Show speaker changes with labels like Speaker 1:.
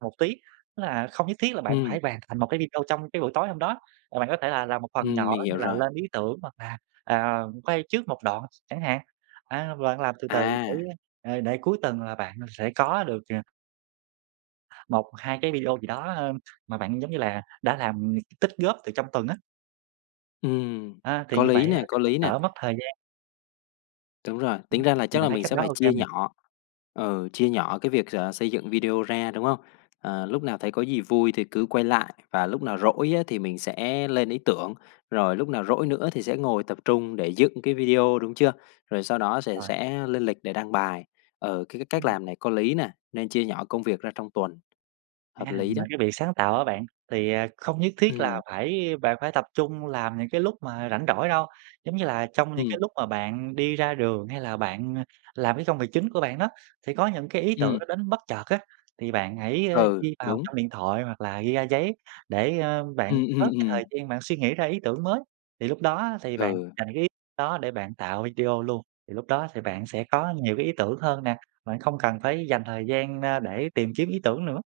Speaker 1: Một tí, đó là không nhất thiết là bạn
Speaker 2: Ừm.
Speaker 1: phải hoàn thành một cái video trong cái buổi tối hôm đó, mà bạn có thể là làm một phần
Speaker 2: Ừm,
Speaker 1: nhỏ
Speaker 2: mình
Speaker 1: như
Speaker 2: hiểu
Speaker 1: là
Speaker 2: rồi.
Speaker 1: lên ý tưởng, hoặc là, à, quay trước một đoạn ch chẳng hạn. A, bạn làm từ từ để,
Speaker 2: À.
Speaker 1: ờ, để cuối tuần là bạn sẽ có được, ờ 1-2 cái video gì đó, a, mà bạn, giống như là, đã làm t tích góp từ trong tuần á.
Speaker 2: Ừm,
Speaker 1: A, thì
Speaker 2: có
Speaker 1: như
Speaker 2: lý
Speaker 1: vậy á
Speaker 2: nè, có
Speaker 1: cũng
Speaker 2: lý nè.
Speaker 1: đỡ mất thời gian.
Speaker 2: Đúng rồi, tính
Speaker 1: Ừm,
Speaker 2: ra là
Speaker 1: thì
Speaker 2: chắc
Speaker 1: bạn
Speaker 2: là
Speaker 1: thấy
Speaker 2: mình
Speaker 1: cách
Speaker 2: sẽ
Speaker 1: đó
Speaker 2: phải
Speaker 1: ô kê
Speaker 2: chia
Speaker 1: hông nè?
Speaker 2: nhỏ ừ, chia nhỏ cái việc, ờ, xây dựng video ra, đúng không? Ờ, lúc nào thấy có gì vui thì cứ quay lại, và lúc nào rỗi á thì mình sẽ lên ý tưởng, rồi lúc nào rỗi nữa thì sẽ ngồi tập trung để dựng cái video, đúng chưa? Rồi sau đó sề
Speaker 1: Ờ.
Speaker 2: sẽ lên lịch để đăng bài. Ừ, cái c cách
Speaker 1: Ừm.
Speaker 2: làm này có lý nè, nên chia nhỏ công việc ra trong tuần.
Speaker 1: À,
Speaker 2: Hợp lý
Speaker 1: mà
Speaker 2: đó.
Speaker 1: cái việc sáng tạo á bạn, thì, à, không nhất thiết là
Speaker 2: Ừm.
Speaker 1: phải bạn phải tập trung làm những cái lúc mà rảnh rỗi đâu. Giống như là trong những cái
Speaker 2: Ừm.
Speaker 1: lúc mà bạn đi ra đường hay là bạn làm cái công việc chính của bạn đó, sẽ có những cái ý tưởng nó
Speaker 2: Ừm.
Speaker 1: đến bất chợt á, thì bạn hãy, a,
Speaker 2: Ừ,
Speaker 1: ghi vào
Speaker 2: đúng.
Speaker 1: trong điện thoại hoặc là ghi ra giấy để, a, bạn
Speaker 2: Ừm, ừm,
Speaker 1: bớt cái
Speaker 2: ừm.
Speaker 1: thời gian, bạn suy nghĩ ra ý tưởng mới. Thì lúc đó á, thì bạn
Speaker 2: Ừ.
Speaker 1: dành cái ý đó để bạn tạo video luôn. Thì lúc đó sẽ bạn sẽ có nhiều cái ý tưởng hơn nè, bạn không cần phải dành thời gian ra để tìm kiếm ý tưởng nữa.